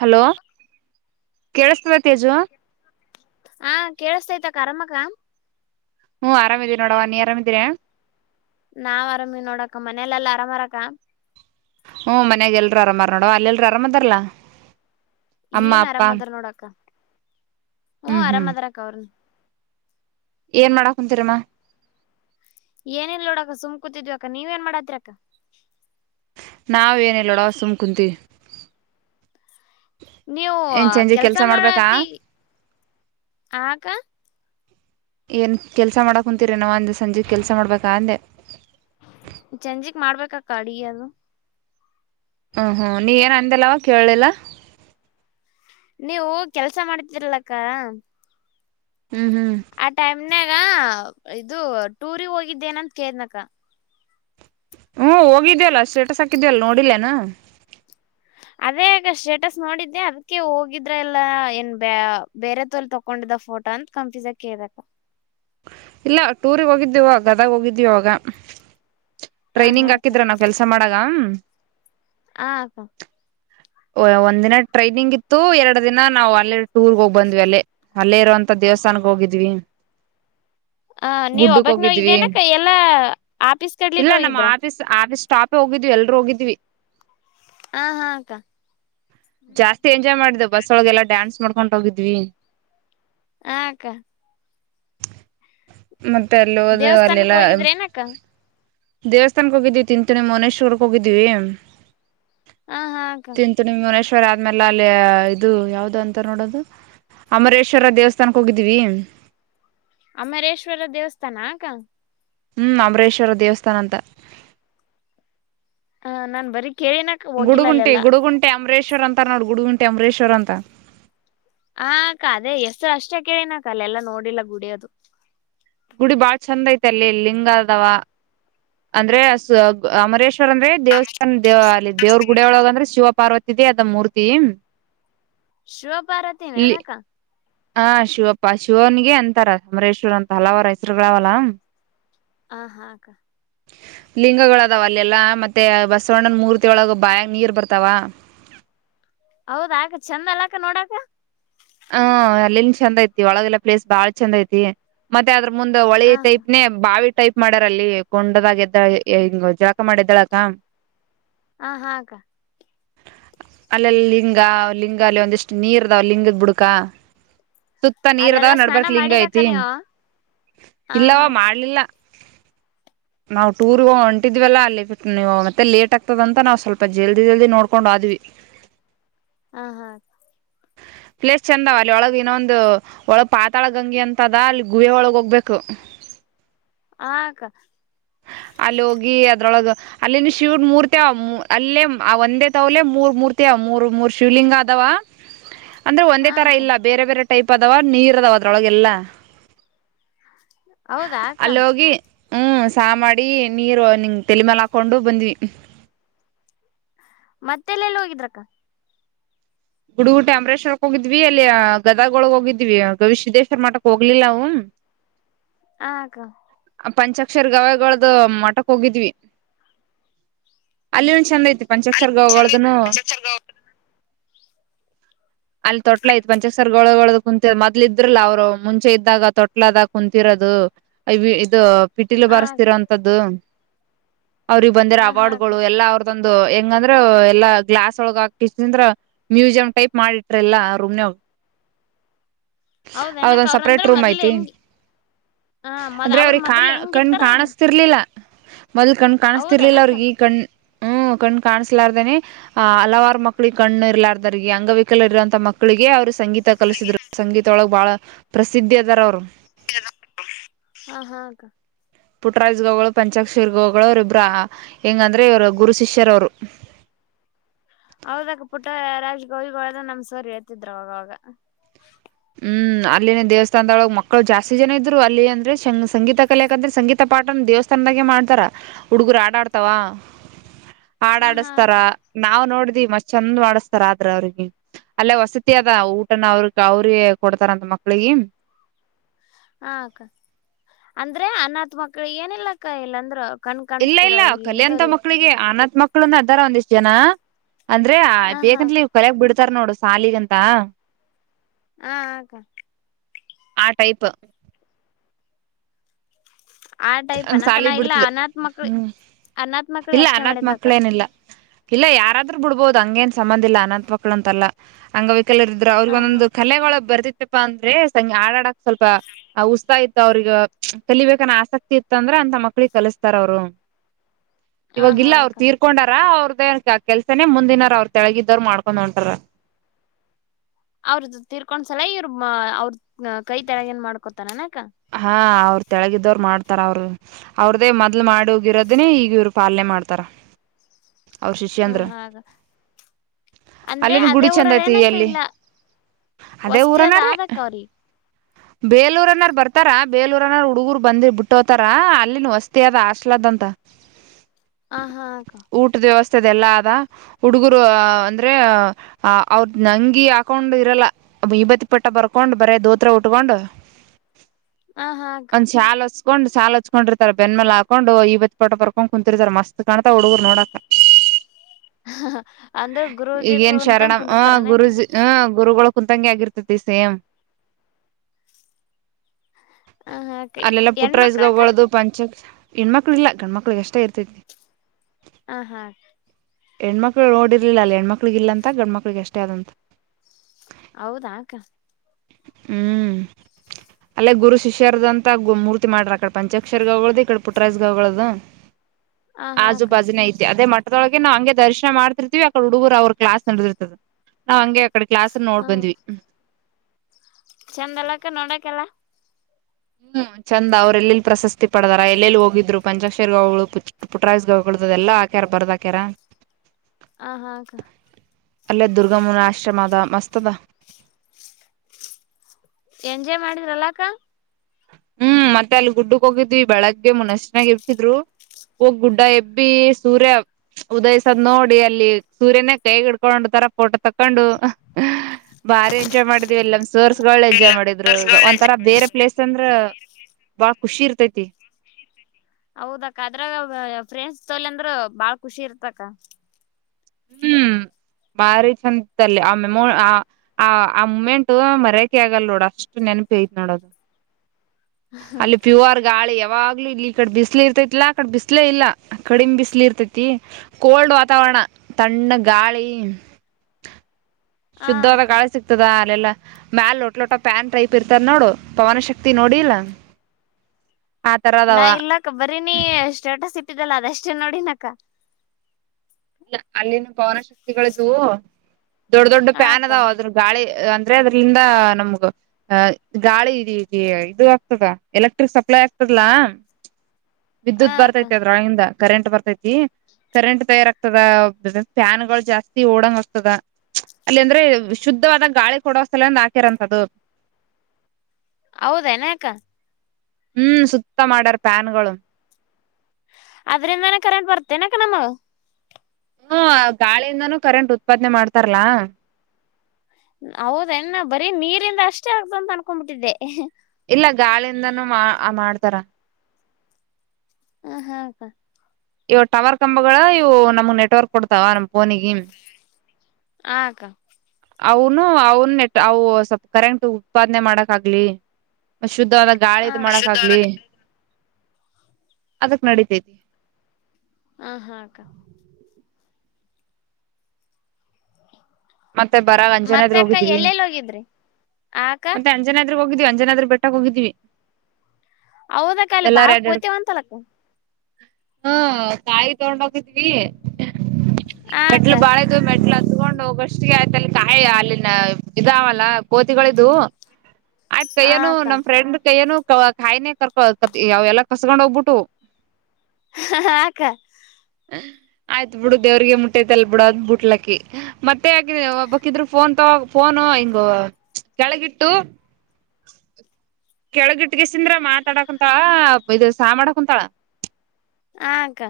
Hello ಕೆಲಸ್ತಿಲ್ವಾ ತೇಜು ಹಾ ಕೇಳಸ್ತೈತ ಆರಾಮ್ ಅಕ್ಕ ಆರಾಮ್ ಇದೀರಿ ನೋಡ ನೀವು ಆರಾಮ್ ಇದೀರಾ ನಾವ್ ಅರಾಮಿ ನೋಡಕ್ಕ ಮನೆಯಲೆೆಲ್ಲಾ ಆರಾಮ್ ಅದರಕ್ಕ ಹೂ ಮನ್ಯಾಗ ಎಲ್ರು ಆರಾಮಾರ ನೋಡವ ಅಲ್ಲಿ ಎಲ್ಲರೂ ಆರಾಮದಾರಲ್ಲ ಇಲ್ಲಿನ ಅರಾಮ್ ಅದಾರ ನೋಡ ಅಕ್ಕ ಹೂ ಹ್ಮ್ ಹ್ಮ್ ಅರಾಮ್ ಅದಾರಕ್ಕ ಅವ್ರು ಏನ್ ಮಾಡಾ ಕುಂತೀರಮ್ಮ ಏನಿಲ್ಲ ನೋಡಕ್ಕ ಸುಮ್ ಕೂತಿದ್ವಿ ಅಕ್ಕ ನೀವ ಏನ್ ಮಾಡಾತ್ರಿಕ್ಕ ನಾವೇಏನಲ್ಲೋಡ ಸುಮ್ ಕುಂತೀ ನೀವು ಕೆಲ್ಸ ಮಾಡತಿ ಆ ಅಕ್ಕ ಏನ್ ಕೆಲ್ಸ ಮಾಡ ಕುಂತೀರ ನಾವ್ ಅಂದ ಸಂಜೆ ಕೆಲಸ ಮಾಡ್ಬೇಕ ಅಂದೆ ಮಾಡ್ಬೇಕ್ಕ ಅಡಿಗೆ ಅದು ಹಾ ಹಾ ನೀ ಏನ್ ಅಂದಿಲ್ಲ ಕೇಳ್ಲಿಲ್ಲ ನೀವು ಕೆಲ್ಸ ಮಾಡ್ತೀರಲಕ್ಕ ಹೂ ಹೂ ಮನ್ಯಾಗ ಇದು ಟೂರಿ ಹೋಗಿದ್ದೇನಂತ ಕೇೇಳನಕ್ಕ ಹೂ ಹೋಗಿದ್ಯಲ್ಲ ಸ್ಟೇಟಸ್ ಹಾಕಿದ್ಯಲ್ಲ ನೋಡಿಲ್ಲೇನ ಅದೇಗ ಸ್ಟೇಟಸ್ ನೋಡಿದ್ದೆ ಅದಕ್ಕೆ ಹೋಗಿದ್ರ ಎಲ್ಲಾ ಏನ್ ಬ ಬೇರೆ ತೋಲ್ ತಕೊಂಡಿದ್ದ ಫೋಟೋ ಅಂತ ಕಂಫ್ಯೂಸ್ ಆ ಕೇಳ್ದಕ್ ಇಲ್ಲ ಟೂರಿಗೆ ಹೋಗಿದ್ದೀವ ಗದಾಗ ಹೋಗಿದ್ಿವವಾಗ ಹ ಹಾ ಟ್ರೈನಿಂಗ್ ಅಕ್ಕ ಹಾಕಿದ್ರ ನಾವ್ ಕೆಲ್ಸ ಮಾಡಾಗ ಹ ಅಕ್ಕ ಒಂದ ದಿನ ಟ್ರೈನಿಂಗ್ ಇತ್ತು ಎರಡು ದಿನ ನಾವು ಅಲ್ಲೇ ಟೂರ್ಗೆ ಹೋಗ್ ಬಂದ್ವಿ ಅಲ್ಲೇ ಅಲ್ಲೇ ಇರೋಂತ ದೇವಸ್ಥಾನಕ್ ಹೋಗಿದ್ವಿ ಹ ನೀವ್ ಗುಡ್ಡಕ್ ಒಬ್ಬಕ್ನ ಹೋಗಿದ್ವಿ ಹೋಗಿದ್ದೇನಕ್ಕ ಎಲ್ಲಾ ಆಫೀಸ್ ಕಡ್ಲಿದ ಹೋಗಿದ್ರ ತಾಪೆ ಹೋಗಿದ್ವಿ ಎಲ್ರೂ ಹೋಗಿದ್ವಿ ಹ ಹಾ ಅಕ್ಕ ಜಾಸ್ತಿ ಎಂಜಾಯ್ ಮಾಡಿದ್ದು ಬಸ್ ಒಳಗೆಲ್ಲಾ ಡ್ಯಾನ್ಸ್ ನೋಡ್ಕೊಂಡ ಹೋಗಿದ್ವಿ ಹಾ ಅಕ್ಕ ಮತ್ತೆ ಅಲ್ಲಿ ಹೋದು ದೇವಸ್ಥಾನಕ್ ಅಲ್ಲೆಲ್ಲ ಹೋಗಿದ್ರೇನಕ್ಕ ದೇವಸ್ಥಾನಕ್ಕೆ ಹೋಗಿದೀವಿ ತಿಂತಾನಿ ಮನೇಶ್ವರ್ಕ್ ಹೋಗಿದೀವಿ ಹಾ ಹಾ ತಿಂತೀನಿ ್ವ ಆದ್ಮೇಲೆ ಅಲ್ಲಿ ಇದು ಯಾವ್ದ ಅಂತ ನೋಡೋದು ಅಮರೇಶ್ವರ ದೇವಸ್ಥಾನಕ್ಕೆ ಹೋಗಿದೀವಿ ಅಮರೇಶ್ವರ ದೇವಸ್ಥಾನಕ್ಕ ಹೂ ಅಂಬರೇಶ್ವರ ದೇವಸ್ಥಾನ ಅಂತ ಹ ನಾನ್ ಬರೀ ಕೇಳಿನಕ ಹೋಗಿಲ್ಲ ಗುಡುಗುಂಟಿ ಅಲ್ಲೆಲ್ಲಾ ಗುಡುಗುಂಟಿ ಅಂಬರೀೇಶ್ ್ವರ್ ಅಂತ ನೋ ಗುಡುಗಂಟೆ ಅಂಬರೇಶ್ವರ್ ಅಂತ ಹ ಅಕ್ಕ ಅದೇ ಹೆಸ್ರು ಅಷ್ಟೇ ಕೇಳಿನಕ್ಕಲ್ಲ ಎಲ್ಲ ನೋಡಿಲ್ಲ ಗುಡಿಯೋದು ಗುಡಿ ಬಾಳ್ ಚಂದ ಐತ ಅಲ್ಲಿ ಲಿಂಗ ಆದವ ಅಂದ್ರೆ ಅ ಅಮರೇಶ್ವರ್ ಅಂದ್ರೆ ದೇವಸ್ಥಾನ ದೇವ ಅಲ್ಲಿ ದೇವ್ರ ಗುಡಿಯ ಒಳಗೆ ಅಂದ್ರೆ ಶಿವ ಪಾರ್ವತಿ ಇದೇ ಅದ ಮೂರ್ತಿ ಶವಭಾರತಿ ನನಕ ಹಾ ಶಿವಪ್ಪಾ ಶಿವನಿಗೆ ಅಂತಾರ ಅರೇಶ್ವರ್ ಅಂತ ಹಲವಾರ ಹೆಸ್ರುಗಳಾವಲ್ಲ ಹ ಹಾ ಅಕ್ಕ ಲಿಂಗಗಳದಾವ ಅಲ್ಲೆಲ್ಲಾ ಮತ್ತೆ ಬಸವಣ್ಣನ ಮೂರ್ತಿೊಳಗ ಬ್ಯ ನೀರ್ ಬರ್ತಾವ ಹೌದಾಕ ಚಂದ ಅಲ್ಲಾಕ ನೋಡಾಕ ಹ ಅಲ್ಲಿಲ್ಲಿ ಚಂದ ಐತಿ ಒಳಗೆಲ್ಲ ಪ್ಲೇಸ್ ಬಾಳ್ ಚಂದ ಐತಿ ಮತ್ತ ಅದ್ರ ಮುಂದ ಒಳೆ ಹ ಟೈಪ್ ನೇ ಬಾವಿ ಟೈಪ್ ಮಾಡಾರಲ್ಲಿ ಕೊಂಡದಾಗ ಎದ್ದಾಳ ಹಿಂಗ ಜಾಕ ಮಾಡದಾಳಕ್ಕ ಹ ಹಾಗ ಅಲ್ಲೆಲ್ಲಿ ಲಿಂಗ ಲಿಂಗ ಅಲ್ಲಿ ಒಂದಿಷ್ಟು ನೀರ್ದಾವ ಲಿಂಗದ ಬಿಡ ಕ್ಕಾ ಸುತ್ತ ನೀರ್ ಅಲ್ಲೆಲ್ಲಾ ಅದಾವ ಸ್ನಾನ ನಡ್ಬಕ್ ಲಿಂಗ ಮಾಡಿರಕ್ಕ ಐತಿ ನೀವು ಹ ಇಲ್ಲವ ಹಾ ಅಕ್ಕ ಮಾಡ್ಲಿಲ್ಲ ನಾವು ಟೂರ್ಗೆ ಹೊಂಟಿದ್ವಲ್ಲ ಅಲ್ಲಿಟ್ಟ ನೀವು ಮತ್ತೆ ಲೇಟ್ ಆಗ್ತದಂತ ನಾವು ಸ್ವಲ್ಪ ಜಲ್ದಿ ಜಲ್ದಿ ನೋಡ್ಕೊಂಡು್ವಿ ಹ ಹಾ ಪ್ಲೇಸ್ ಚೆಂದವ ಅಲ್ಲಿ ಒಳಗ ಇನ್ನೊಂದು ಒಳಗ್ ಪಾತಾಳ ಗಂಗೆಿ ಅಂತದ ಅಲ್ಲಿ ಗುಹೆ ಒಳಗ ಹೋಗ್ಬೇಕು ಹಕ್ಕ ಅಲ್ಲಿ ಹೋಗಿ ಅದ್ರೊಳಗ ಅಲ್ಲಿನ ಶಿವನ್ ಮೂರ್ತಿವ ಅಲ್ಲೇ ಆ ಒಂದೇ ತವಲೆ ಮೂರ್ ಮೂರ್ತಿ ಅವ ಮೂರ್ ಮೂರ್ ಶಿವ್ಲಿಂಗ ಅದಾವ ಅಂದ್ರೆ ಒಂದೇ ಹಾ ತರ ಅಕ್ಕ ಇಲ್ಲ ಬೇರೆ ಬೇರೆ ಟೈಪ್ ಅದಾವ ನೀರ್ ಅದಾವ ಅದ್ರೊಳಗೆ ಎಲ್ಲ ಹೌದಾ ಅಕ್ಕ ಹೋಗಿ ಹ್ಮ್ ಸಾ ಮಾಡಿ ನೀರು ನಿಂಗ ತಲೆಮೇಾಲ ಹಾಕೊಂಡು ಬಂದ್ವಿ ಮತ್ತೆಲ್ಲ ಎಲ್ಲಿ ಹೋಗಿದ್ರಕ್ಕ ಗುಡುಗುಂಟೆ ಅಂಬರೇಶ್ವರಕ್ ಹೋಗಿದ್ವಿ ಅಲ್ಲಿ ಗದಗೊಳ ಹೋಗಿದ್ವಿ ಗವಿ ಸಿದ್ದೇಶ್ವರ ಮಠಕ್ಕೆ ಹೋಗ್ಲಿಲ್ಲ ಹ ಹಅಕ್ಕಾ ಪಂಚಾಕ್ಷರ ಗವಯಿಗಳದ ಮಠಕ್ ಹೋಗಿದ್ವಿ ಅಲ್ಲಿ ಚೆಂದ ಐ ಅಲ್ಲಿ ಪಂಚಾಕ್ಷರಿ ಗವಾಯಿ ಗಳದ್ದುನು ಚಂದ ಚರ್ಗ ಅಲ್ಲಿ ತೊಟ್ಲ ಆಯ್ತು ಪಂಚಕ್ಷೆರಿ ಗವಾಯಿಗಳದೊಳದ ಕುಂತ ಮೊದ್ಲು ಇದ್ರಲ್ಲ ಅವ್ರು ಮುಂಚೆ ಇದ್ದಾಗ ತೊಟ್ಲಆದ ಕುಂತಿರೋದು ಅಐ ಇದು ಪಿಟಿಲು ಆ ಅಕ್ಕ ಬಾರಸ್ತಿರೋಂತದ್ದು ಅವ್ರಿಗೆ ಬಂದಿರ ಆ ಹಾ ಅಕ್ಕ ಅವಾರ್ಡ್ಗಳು ಎಲ್ಲ ಅವ್ರದ ಒಂದ್ ಒಂದು ಹೆಂಗಂದ್ರ ಎಲ್ಲಾ ಗ್ಲಾಸ್ ಒಳಗ ಹಾಕಿಸೆಸಿಂದ್ರ ದ ಮ್ಯೂಸಿಯಂ ಟೈಪ್ ಮಾಡಿಟ್ರಲ್ಲಾ ರೂಮ್ ನ ಹೌದ ಏನ್ ಅಕ್ಕಾ ಅವ್ರಂದ್ರ ಮೊದ್ಲ್ ಹೆಂಗಿ ಅಂದ್ರೆ ಅವ್ರಿಗೆ ಕಾ ಕಣ್ ಕಾಣಸ್ತಿರ್ಲಿಲ್ಲ ಮೊದ್ಲು ಕಣ್ ಕಾಣಿಸಸ್ತಿರ್ಲಿಲ್ಲ ಹೌದೇನಕ್ಕ ಅವ್ರಿಗೆ ಈ ಕಣ್ ಹ್ಮ್ ಕಣ್ಣು ಕಾಣಸ್ಲಾರ್ದೇನೆ ಆ ಹಲವಾರು ಮಕ್ಳಿಗೆ ಕಣ್ಣು ಇರ್ಲಾರದರಿಗೆ ಅಂಗವಿಕಲ ಇರಂತ ಮಕ್ಕಳಿಗೆ ಅವ್ರ ಸಂಗೀತ ಕಲಿಸಿದ್ರು ಸಂಗೀತ ಒಳಗ ಬಾಳ ಪ್ರಸಿದ್ಧಿ ಅದಾರ ಅವರು ಹ ಹಾ ಅಕ್ಕಾ ಪುಟ್ಟರಾಜ್ ಗವಾಯಿಗಳು ಪಂಚಾಕ್ಷರ್ ಗವಯಗಳು ಅವ್ರ ಇಬ್ಬ್ರ ಹೆಂಗಂದ್ರೆ ಇವರು ಗುರು ಶಿಷ್ಯರ ಅವರು ಹೌದಕ್ಕ ಪುಟ್ಟ ರಾಜ್ ಗೌವಾಯಿಗಳದ ನಮ್ ಸರ್ ಹೇಳತಿದ್ರ ಅವಾಗವಾಗ ಹ್ಮ್ ಅಲ್ಲಿನೇ ದೇವಸ್ಥಾನದೊಳಗ ಮಕ್ಕಳು ಜಾಸ್ತಿ ಜನ ಇದ್ರು ಅಲ್ಲಿ ಅಂದ್ರೆ ಶ್ ಸಂಗೀತ ಕಲೆಕಂದ್ರೆ ಸಂಗೀತ ಪಾಠನ ದೇವಸ್ಥಾನ್ದಾಗೆ ಮಾಡ್ತಾರ ಹುಡುಗರು ಆಡ ಆಡ್ತಾವ ಆಡ ಹಾ ಹಾ ಆಡಸ್ತಾರ ಅಕ್ಕ ನಾವು ನೋಡ ಮತ್ ಚಂದ್ ಮಾಡಿಸ್ತಾರ ಆದ್ರ ಅವ್ರಿಗೆ ಅಲ್ಲೇ ವಸತಿ ಅದ ಊಟನ ಅವ್ರ ಅವ್ರ ಗಿ ಕೊಡ್ತಾರ ಅಂತ ಮಕ್ಕಳಿಗೆ ಹ ಅಕ್ಕ ಅಂದ್ರೆ ಅನಾತ್ ಮಕ್ಳಿಗೆ ಏನಿಲ್ಲಕ್ಕ ಇಲ್ಲಾಂದ್ರ ಕಣ್ ಇಲ್ಲ ಇಲ್ಲ ಕಾಣಿಸ್ತಿರೋ್ರಿಗೆ ಕಲಿಯುವಂತ ಇಂತವ್ರಗ ಮಕ್ಕಳಿಗೆ ಅನಾತ ಮ್ ಮಕ್ಕಳನ ಇರ್ತಾರ ಒಂದಿಷ್ಟು ಜನ ಅಂದ್ರೆ ಆ ಹ ಹಾ ಬೇಕಂದ್ರೆ ಅಕ್ಕ ನೀವು ಕಲಿಯಾಕ ಬಿಡ್ತ ಅಚ್ಚತರ ನೋಡು ಸಾಲಿಗಂತ ಹಾ ಹಾ ಆಕ್ಕ ಆ ಟೈಪ್ ಆ ಟೈಪ್ ಹಂಗ್ ಅನ ಅಕ ನಾ ಸಾಲಿಗ್ ಇಲ್ಲ ಬಿಡ್ತಿದ್ರ ಅನಾಥ ಮಕ್ಳಿಗ್ ಹ್ಮ್ ಅನಾಥ ಮಕ್ಳಿಗ್ ಇಲ್ಲ ಅಷ್ಟೇ ಅನಾಥ್ ಮಾಡಿದ್ದಕ್ಕ ಮಕ್ಳೇನಿಲ್ಲ ಇಲ್ಲ ಯಾರಾದ್ರೂ ಬಿಡ್ಬಹುದು ಹಂಗೇನ್ ಸಂಬಂಧ ಇಲ್ಲ ಅನಾತ್ ಮಕ್ಕಳು ಅಂತಲ್ಲ ಅಂಗವಿಕಲ ವಿಕಲರು ಇದ್ರ ಹ ಅವ್ರಿಗ್ ಹಾ ಒಂದೊಂದು ಕಲೆಗಳು ಬರ್ತಿತಿ ಹೆಂಗಪ್ಪಾ ಅಂದ್ರೆ ಸಂಗ್ ಆಡಆಡಕ್ ಸ್ವಲ್ಪ ಉಸತಾಹಾ ಇತ್ತು ಅವ್ರಿಗೆ ಕಲಿಬೇಕನ್ನ ಆಸಕ್ತಿ ಇತ್ತ ಇತ್ತಂದ್ರ ಅಂತ ಮಕ್ಳಿಗೆ ಕಲಿಸತಾರ ಅವರು ಹ ಹಾ ಇವಾಗಲ್ಲ ಅವರು ಅಕ್ಕ ತೀರ್ಕೊಂಡಾರ ಅವರು ಕೆಲ್ಸನೇ ಮುಂದಿನಾರ ಅವ್ರು ತೆಳಗಿದವ್ರು ಮಾಡ್ಕೊಂಡ್ ಹೊಂಟಾರ ಅವ್ರದ ತೀರ್ಕೊಂಡ್ ಸಲ ಇವ್ರ ಅವ್ರ ಕೈ ತರಗ ಏನ್ ಮಾಡ್ಕೊತಾರ ಅನಕ ಹಾ ಅವ್ರ ತೆಳಗಿದ್ದವರು ಮಾಡ್ತಾರ ಅವರು ಅವ್ರ್ದೇ ಮೊದ್ಲು ಮಾಡ ಹೋಗಿರೋದನೇ ಈಗ ಇವ್ರು ಪಾಲನೆ ಮಾಡ್ತಾರ ಅವ್ರ ಹಾ ಶಿಷ್ಯಂದ್ರ ಹಾಗ ಅಂದ್ರೆ ಅಲ್ಲಿನ ಗುಡಿ ಅದೇ ಚಂದ ಊರರ ಐತಿ ಏನಕ್ಕ ಅಲ್ಲಿ ಇಲ್ಲ ವಸ್ತಿ ಅದ ಆದಕ್ಕ ಅವ್ರಿ ಬೇಲೂರನ್ನಾರ ಬರ್ತಾರೆ ಹತಾರ ಬೇಲೂರ್ನೋ್ ಹುಡುಗರ್ ಬಂದಿ ಬಿಟ್ಟೋತಾರ ಅಲ್ಲಿನ ವಸ್ತಿ ಅದ ಆಸ್ಲದ ಅಂತ ಆ ಹಾಕ ಆತದೆ ಎಲ್ಲಾ ಅದ ಹುಡುಗರು ಅಂದ್ರೆ ಅವ್ರ ನಂಗಿ ಹಾಕೊಂಡ್ ಇರಲ್ಲ ಯುವತಿ ಪಟ್ಟ ಬರ್ಕೊಂಡ್ ಬರೇ ದೋತ್ರ ಉಟ್ಕೊಂಡು ಆ ಹ ಆಗ ಹಕೊಂಡ್ ಸಾಲ ಹಚ್ಕೊಂಡಿರ್ತಾರ ಬೆಂದನ್ ಮೇಲೆ ಹಾಕೊಂಡು ಇವತ್ತು ಪಟ ಬರ್ಕೊಂಡ್ ಕುಂತಿರ್ತಾರ ಮಸ್ತ್ ಕಾಣ್ತಾ ಹುಡುಗರು ನೋಡಾಕ್ ಅಂದ್ರೆ ಗುರುಜಿ ಈಗೇನ್ ಶರಣ ಅಂತಂಗ ಕುಂದ್ರ ಹ ತರನಯಕ ಗುರುಜಿ ಹ ಗುರುಗಳು ಕುಂತಂಗೆ ಆಗಿರ್ತತಿ ಸೇಮ್ ಹ ಹಾ ಅಕ್ಕ ಅಲ್ಲೆಲ್ಲ ಪುಟ್ರಾಯಸ್ಗ ಹೆಣ್ಮಕ್ಳಕ್ಕ ಒಬಳ್ದ ಪಂಚ ಹೆಣ್ಮಕ್ಳು ಇಲ್ಲ ಗಣ್ಮಕ್ಳಿಗೆ ಎಷ್ಟ ಇರ್ತೈತಿತಿ ಹ ಹಾ ಹೆಣ್ಮಕ್ಳು ನೋಡಿರ್ಲಿಲ್ಲ ಅಲ್ಲಿ ಹೆಣ್ಮಕ್ಳಿಗ್ ಇಲ್ಲಂತ ಗಂಡ್ಮಕ್ಳಿಗೆ ಅಷ್ಟೇ ಆದಂತ ಹೌದಾಕ್ಕ ಹ್ಮ್ ಅಲ್ಲೇ ಗುರು ಶಿಷ್ಯರದ ಅಂತ ಗ ಮೂರ್ತಿ ಮಾಡ್ರ ಅಕಡೆ ಪಂಚಾಕ್ಷರ ಗವುಗಳ್ದ ಈ ಕಡೆ ಪುಟ್ಟರಾಜ್ ಗವುಗಳ್ದ ಹ ಹಾ ಆಜು ಅಕ್ಕ ಬಾಜಿನ ಐತೆ ಅದೇ ಮ ಅದೊಳಗೆಾವವು ಹಂಗೆ ದರ್ಶನ ಮಾಡ್ತಿರ್ತಿವಿ ಅಕ್ಕಡೆ ಹುಡುಗರು ಅವ್ರ ಕ್ಲಸ್ ನಡೆದಿರ್ತದ ನಾವವು ಹಂಗೆ ಕಡೆ ಕ್ಲಾಸ್ ನೋಡ್ ಬಂದ್ವಿ ಚೆಂದ ಅಲಕ್ಕ ನೋಡಕಲ್ಲ ಹ್ಮ್ ಚಂದ ಅವ್ರೆಲ್ಲಿೆಲ್ಲಿ ಪ್ರಶಸ್ತಿ ಪಡದಾರ ಎಲ್ಲೆಲ್ಲಿ ಹೋಗಿದ್ರು ಪಂಚಾಕ್ಷರ್ ಗಾವು್ಗಳು ಪು ಪುಟರಾಯ್ ಗಾವು್ಗಳ್ದದೆಲ್ಲಾ ಹಾಕ್ಯಾರ ಬರ್ದಾಕ್ಯಾರ ಹ ಹಾಕ್ಕ ಅಲ್ಲೇ ದುರ್ಗಮ್ಮುನ ಆಶ್ರಮದ ಮಸ್ತದ ಎಂಜಾಯ್ ಮಾಡಿದ್ರಲ್ಲ ಅಕ್ಕ ಹ್ಮ್ ಮತ್ತೆ ಅಲ್ಲಿ ಗುಡ್ಡಕ್ ಹೋಗಿದ್ವಿ ಬೆಳಗ್ಗೆ ಮುನಶನಾಗ ಎಬ್ಸಿದ್ರು ಹೋಗಿ ಗುಡ್ಡ ಎಬ್ಬಿ ಸೂರ್ಯ ಉದಯ್ಸದ್ ನೋಡಿ ಅಲ್ಲಿ ಸೂರ್ಯನೇ ಕೈಗಿಡ್ಕೊಂಡ ತರ ಫೋಟೋ ತಕೊಂಡು ಬಾರಿ ಎಂಜಾಯ್ ಮಾಡಿದ್ವಿ ಎಲ್ಲ ಸೋರ್ಸ್ಗಳು ಎಂಜಾಯ್ ಮಾಡಿದ್ರು ಒಂರ ಬೇರೆ ಪಲೇಸ್ ಬಾಳ ಖುಷಿ ಇರ್ತೈತಿ ಹೌದಕ್ಕ ಅದ್ರಾಗ ಫ್ರೆಂಡ್ಸ್ ತೊಲೆ ಅಂದ್ರರು ಬಾಳ ಖುಷಿ ಇರ್ತಕ್ಕ ಹ್ಮ್ ಭಾರಿ ಚಂದತ್ ಅಲ್ಲಿ ಆ ಮೆಮೋ ಆ ಆ ಮುಮೆಂಟ್ ಮರ್ಯಕೆ ಆಗಲ್ ನೋಡ ಅಷ್ಟು ನೆನಪಿ ಐತ್ ನೋಡೋದು ಅಲ್ಲಿ ಹ ಪ್ಯೂರ್ ಗಾಳಿ ಯಾವಾಗ ಆ ಇಲ್ಲಿ ಈ ಕಡೆ ಬಿಸ್ಲಿ ಇರ್ತೈತಿಲ್ಲಾ ಆ ಕಡೆ ಬಿಸ್ಲೇ ಇಲ್ಲ ಕಡಿಮ್ ಬಿಸ್ಲಿ ಇರ್ತೈತಿ ಕೋಲ್ಡ್ ವಾತಾವರಣ ತಣ್ಣ ಗಾಳಿ ಶುದ್ಧವಾದ ಅಕ್ಕ ಕಾಳೆ ಸಿಗ್ತದ ಮ್ಯಾಲ ಒೊಟ್ ಲೊಟ ಪ್ಯಾನ್ ಟೈಪ್ ಇರ್ತಾರ ನೋಡು ಪವನ ಶಕ್ತಿ ನೋಡಿ ಇಲ್ಲ ನಾ ಇಲ್ಲಕ್ ಬರೀನಿ ಸ್ಟೇಟಸ್ ಇ ಇಟ್ಟಿದಲ್ಲ ಅದಷ್ಟೇ ನೋಡಿನಕ್ಕ ಅಲ್ಲಿನ ಪವನ ಶಕ್ತಿಗಳ್ದವು ದೊಡ್ಡ ದೊಡ್ ಹ ಫ್ಯಾನ್ ಅಕ್ಕ ಅದಾವ ಅದ್ರ ಗಾಳಿ ಅ ಆದ್ರೆ ಅದ್ರಂದ ನಮ್ಗ ಹ ಗಾಳಿ ಇದ ಇದು ಆಗ್ತದ ಎಲೆಕ್ಟ್ರಿಕ್ ಸಪ್ಲೈ ಆಗ್ತದಲಾ ಹ ವಿದ್ಯುತ್ ಅಕ್ಕ ಬರ್ತೈತೆ ಆದ್ರೂ ಒಳಗಿಂದ ಕರೆಂಟ್ ಬರ್ತೈತಿ ಕರೆಂಟ್ ತಯಾರ ಆತದ ಫ್ಯಾನ್ ಗಳು ಜಾಸ್ತಿ ಓಡಂಗ ಆಗತದ ಅಲ್ಲಿ ಅಂದ್ರೆ ಶುದ್ಧವಾದಾಗ ಗಾಳಿ ಕೊಡೋಸ್ತಲಂದ ಹಾಕಿರಂತದು ಹೌದ ಏನ ಅಕ್ಕ ಹ್ಮ್ ಸುುತ್ತ ಮಾಡರ್ ಫ್ಯಾನ್ಗಳು ಅದ್ರಿಂದಾನ ಕರೆಂಟ್ ಬರ್ತೇನಕ ನಮಗೆ ಹ್ಮ ಗಾಳಿಯಿಂದಾನೂ ಕರೆಂಟ್ ಉತ್ಪಾದನೆ ಮಾಡ್ತಾರಲ್ಲಾ ಹೌದೇನ್ನ ಬರೀ ನೀರಿಂದ ಅಷ್ಟೇ ಆಗ್ತ ಅಂತ ಅನ್ಕೊಬಿಟ್ಟಿದ್ದೆ ಇಲ್ಲ ಗಾಳಿಂದನೂ ಆ ಮಾಡ್ತಾರ ಹ್ಮ ಅಕ್ಕ ಇವ ಟವರ್ ಕಂಬಗಳ ಇವು ನಮಗ್ ನೆಟ್ವರ್ಕ್ ಕೊಡ್ತಾವ ನಮ್ ಫೋನಿಗೆ ಹ ಅಕ್ಕ ಅವನು ಅವನು ನೆಟ್ ಅವು ಸ್ವಲ್ಪ ಕರೆಂಟ್ ಉತ್ಪಾದನೆ ಮಾಡಕ್ ಆಗಲಿ ಶುದ್ಧವಾದ ಗಾಳಿ ಆ ಇದು ಮಾಡಕ್ ಆಗ್ಲಿ ಅಕ್ಕ ಅದಕ್ ನಡತೈತಿ ಹ ಹಾ ಅಕ್ಕ ಮತ್ತೆ ಬರಾಗ ಮತ್ತೆ ಅಂಜನಾದ್ರರು ಅಕ್ಕ ಹೋಗಿದ್ವಿ ಎಲ್ಲೆಲ್ಲಿ ಹೋಗಿದ್ರಿ ಆ ಅಕ್ಕ ಮತ್ತೆ ಅಂಜನದ ಟ್ರಿಪ್ [unintelligible] ಹೋಗಿದೀವಿ ಅಂಜನಾದ್ರಿ ಬೆಟ್ಟಕ್ ಹೋಗಿದೀವಿ. ಹೌದಕ್ಕ ಅಲ್ಲಿ ಬಾ ಕೋತೇವಂತಲಕ್ಕ ಹಾ ಕಾಯಿ ತೊಗೊಂಡೋಗಿದ್ವಿ. [unintelligible] ಆ ಅಕ್ಕ ಮೆಟ್ಲು ಬಾಳ ಇದ್ವು ಮೆಟ್ಲ್ ಹತ್ಕೊಂಡ್ ಹೋಗಷ್ಟ ಆಯ್ತ ಅಲ್ಲಿ ಕಾಯಿ ಅಲ್ಲಿ ಇದಾವಲ್ಲ ಕೋತಿಗಳಿದ್ವು [unintelligible] ಆಯ್ತ್ ಆ ಕೈಯ್ಯನು ಅಕ್ಕ ನಮ್ಮ ಫ್ರೆಂಡ್ ಕೈಯ್ಯನು [unintelligible] [unintelligible] ಕಾಯಿನೇ ಕರ್ಕೊಳ ಯಾವ ಎಲ್ಲ ಕಸ್ಕೊಂಡ್ ಹೋಗ್ಬಿಟ್ಟು ಹ ಹ ಅಕ್ಕ ಆಯ್ತು ಬಿಡು ದೇವ್ರಿಗೆ ಮುಟ್ಟೈತಲ್ [unintelligible] ಬಿಡು ಅಂದುಬಿಟ್ಲಕ್ಕಿ ಮತ್ತ ಒಬ್ಬೇಕಿ ಇದ್ರೂ [unintelligible] ಫೋನ್ ಫೋನು ಹಿಂಗ ಕೆಳಗಿಟ್ಟು ಕೆಳಗಿಟ್ಗೆಸಿಂದ್ರ ಮಾತಾಡಕ ಕುಂತಾಳ ಇ ಚಾಹ ಮಾಡಕ ಕುಂತಾಳ ಹ ಅಕ್ಕ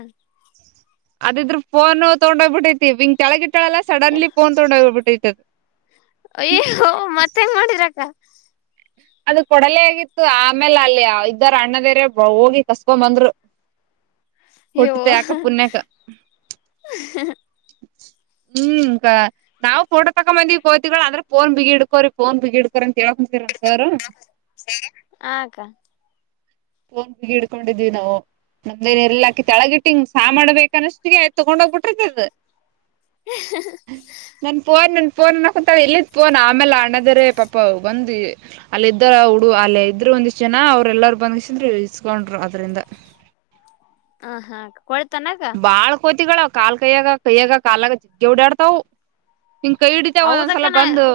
ಅದಿದ್ರರು ಫೋನ್ ತಗೊಂಡೋಗ್ಬಿಟ್ಟೈತಿ ಹಿಂಗ ತ [unintelligible] [unintelligible] ಸಡನ್ಳಿ ತೊಗೊಂಡ್ಹೋಗಿದೆ [unintelligible] ಅಯ್ಯೋ ಮತ್ತ ಹೆಂಗ್ ಮಾಡಿರಕ್ಕ ಅದು ಕೊಡಲೇ ಆಗಿತ್ತು ಆಮೇಲೆ ಅಲ್ಲಿ ಇದ್ದಾರ ಅಣ್ಣದೇರೆ ಹೋಗಿ ಕಸ್ಬೊ ಬಂದ್ರು [unintelligible] ವೋ ಕೊಟ್ಟಿತ್ತು ಯಾಕ ಪುಣ್ಯಕ [unintelligible] ಹ್ಮ್ ನಾವು ಫೋಟೋ ತಕೊ ಬಂದೀವಿ ಕೋತಿಗಳ ಅಂದ್ರೆ ಫೋನ್ ಬಿಗಿ ಹಿಡ್ಕೋರಿ ಫೋನ್ ಬಿಗಿ ಹಿಡ್ಕೋರಿ ಕೇಳಕಂತರ [unintelligible] ಸರ್ ಆ ಅಕ್ಕ ಫೋನ್ ಬಿಗಿ ಇಡ್ಕೊಂಡಿದೀವ್ ನಾವು ನಮ್ದೇನೆ ಎಲ್ಲಾಕಿ ತೆಳಗಿಟ್ಟಿ ಹಂಗ ಸಹ ಮಾಡ್ಬೇಕ ಅಷ್ಟ್ ತಗೊಂಡ್ ಹೋಗ್ಬಿಟ್ಟಿರ್ತದ [unintelligible] ನನ್ ಫೋನ್ ನನ್ [unintelligible] ಫೋನ್ ಕತ ಇಲ್ಲಿ ಫೋನ್ ಆಮೇಲೆ ಅಣ್ಣದರ ಪಾ ಬಂದ್ ಅಲ್ಲಿ ಇದ [unintelligible] ಹಡು ಅಲ್ಲಿ ಇದ್ರು ಒಂದಿಷ್ಟ್ ಜನ ಅವ್ರ ಎಲ್ಲರ ಬಂದ [unintelligible] ಇಸ್ಕೊಂಡ್ರು ಅದರಿಂದ ಹ ಹಾ ಕೊ [unintelligible] ತನಾಗ [unintelligible] ತಿಗಳ [unintelligible] ಕಾಲ್ ಕೈಯಾಗ ಕೈಯ್ಯಾಗ ಕಾಲಾಗ ಜಿಗ್ಗ ಓಡಾಡ್ತವು. ನಿಂಗ್ ಕೈ ಹಿಡಿತಾವ ಒಂದೊಂದ್ ಹೌದಕ್ಕ ಸಲ ನಾ ಬಂದು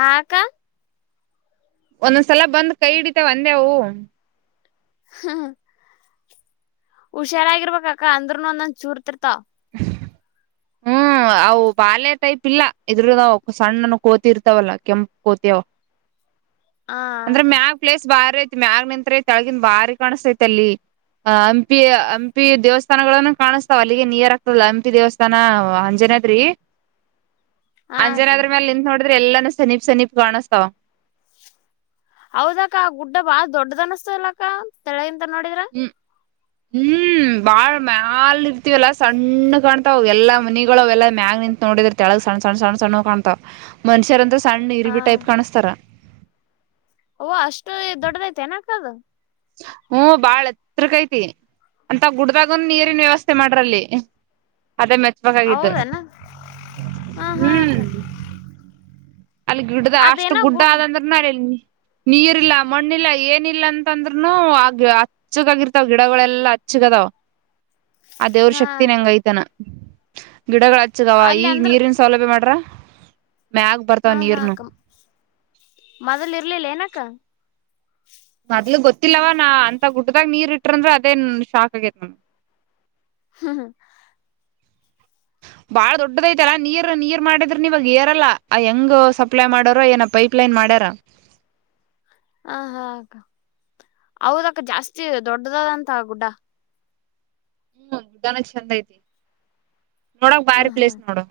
ಹಾ ಅಕ್ಕ ಒಂದೊಂದ್ಸಲ ಬಂದ್ ಕೈ ಹಿಡಿತಾವ ಅಂದೆ ಅವು. ಹ್ಮ ಹುಷಾರಾಗಿರ್ಬಕ್ಕ ಅಂದ್ರನು [unintelligible] ಚೂರ್ತಿರ್ತ ಹ್ಮ್ ಅವು ಬಾಲ್ಯ ಟೈಪ್ ಇಲ್ಲ ಇದ್ರದಾವ [unintelligible] ಸಣ್ಣನ ಕೋತಿ ಇರ್ತಾವಲ್ಲ ಕೆಂಪ ಕೋತಿ ಅವು ಆ ಅಂದ್ರೆ ಅಕ್ಕ ಮ್ಯಾಗ್ ಪ್ಲೇಸ್ ಬಾರೀ ಆಯ್ತ್ [unintelligible] ಮ್ಯಾಗ ನಿಂತ್ರೆ ಕೆಲಗಿನ [unintelligible] ಬಾರಿ ಕಾಣಿಸತೈತ್ ಅಲ್ಲಿ ಹಾ ಹಂಪಿ ಹಂಪಿ ದೇವಸ್ಥಾನಗಳನ್ನು ಕಾಣಿಸ್ತಾವ ಅಲ್ಲಿಗೆ ನಿಯರ್ ಹಂಪಿ ದೇವಸ್ಥಾನ ಅಂಜನಾದ್ರಿ ಆ ಅಕ್ಕ ಅಂಜನಾದ್ರಿ ಮೇಲೆ ನಿಂತ್ ನೋಡ ಆದ್ರೆ ಎಲ್ಲಾನು ಸೆನೀಪ್ ಸೆನೀಪ್ ಕಾಣಿಸ್ತಾವ ಹೌದಕ್ಕ ಗುಡ್ಡ ಬಾಳ ದೊಡ್ಡದ ಅನಸ್ತಲ ಅಕ್ಕ ತಿಂದ ನೋಡುದ್ರೆ ಹ್ಮ್ ಹ್ಮ್ ಬಾಳ ಮ್ಯಾಲ ಇರ್ತಿವಲ್ಲ ಸಣ್ಣ ಕಾಣ್ತಾವ ಎಲ್ಲಾ ಮನಿಗಳು ಅವ ಎಲ್ಲಾ ಮ್ಯಾಗ ನಿಂತತ್ ನೋಡಿದ್ರ ತಳಗ್ ಸಣ್ಣ ಸಣ್ಣ ಸಣ್ಣ ಸಣ್ಣ ಕಾಣ್ತಾವ್ ಮನುಷ್ಯರಂತೂ ಸಣ್ಣ ಆ ಇರುವೆ ಟೈಪ್ ಕಾಣುತ್ತಾರೆ ಕದ [unintelligible] ಹ್ಮ ಬಾಳ ಹತ್ರಿಕಐತಿ ಅಂತ ಗುಡ್ದಾಗಂದು ನೀರಿನ ವ್ಯವಸ್ಥೆ ಮಾಡ್ರಲ್ಲಿ ಅದೇ ಮೆಚ್ಬೇಕಾಗಿದ್ದು ಹೌದನ ಹಾ ಹಾ ಹ್ಮ್ ಅಕ್ಕ ಅಲ್ಲಿ ಗಿಡ್ಡ್ದ ಅಷ್ಟು ಅದೇನೋ ಗುಡ್ಡ ಗುಡ್ ಆದಂದ್ರೂ ನಡಲ್ ನೀ ನೀರಿಲ್ಲ ಮಣ್ಣಿಲ್ಲ ಏನಿಲ್ಲ ಅಂತ ಅಂದ್ರೂನು ಆ ಗಿ ಹಚ್ಚಕ್ಕಗರ್ತಾವ ಗಿಡಗಳೆಲ್ಲಾ ಹಚ್ಚಕ್ ಅದಾವ ಅ ದೇವ್ರ ಹಾ ಶಕ್ತಿ ನ ಅಕ್ಕ ಹೆಂಗೈತಾನ ಗಿಡಗಳು ಹಚ್ಚಗವ ಅಲ್ಲಿ ಈಗ ಅಂದ್ರ ನೀರಿನ್ ಸೌಲಭ್ಯ ಮಾಡ್ರ ಮ್ಯಾಗ ಹಾ ಬರ್ತಾವ ನೀರ್ನು ಹಾಕಮ್ಮ ಮೊದಲ್ರಲಿಲ್ಲ ಏನಕ್ಕ ಮೊದಲು ಗೊತ್ತಿಲ್ಲಲ್ವ ನಾ ಅಂತ ಗುಟ್ಟಿದಾಗ ನೀರ್ ಇಟ್ಟ್ರಂದ್ರ ಅದೇ ಶಾಕ್ ಆಗೇತ್ ನಮ [unintelligible] ಬಾಳ ದೊಡ್ಡದ ಐತಲ್ಲ ನೀರ್ ನೀರ್ ಮಾಡಿದ್ರ ನೀವಾಗ ಏರಲ್ಲ ಆ ಹೆಂಗ ಸಪ್ಲೈ ಮಾಡ್ಯಾರ ಏನ ಪೈಪ್ಲೈನ್ ಮಾಡ್ಯಾರ ಹ ಹಾ ಅಕ್ಕ ಹೌದಕ್ಕ ಜಾಸ್ತಿ ದೊಡ್ಡದದಂತ ಗುಡ್ಡ ಹ್ಮ್ ಉದಾನ ಚೆಂದ ಐತಿ ನೋಡಕ್ ಬಾರಿ ಹ್ಮ್ ಹ್ಮ್ ಪ್ಲೇಸ್ ನೋಡೋ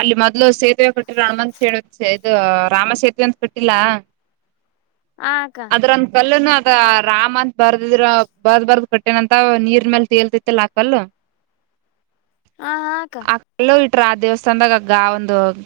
ಅಲ್ಲಿ ಮೊದ್ಲು ಸೇತುವೆ ಕೊಟ್ಟಿ್ರ ಅಣಮಂತ ಹೇಳ ಇದು ರಾಮ ಸೇತುವೆ ಅಂತ ಕೊಟ್ಟಿಲ್ಲ ಆ ಅಕ್ಕ ಅದ್ರಂದ ಕಲ್ಲನ ರಾಮ್ ಅಂತ ಬರ್ದಿದ್ರ ಬರ್ದ್ ಬರ್ದ ಕಟ್ಟೇನಂತ ನೀರ್ ಮೇಲ್ ತೇಳ್ತ ಲಾಕಲ್ಲ ಹ ಹಾ ಅಕ್ಕ [unintelligible] ದೇವಸ್ಥಾನದಾಗಗ್ಗ ಒಂದು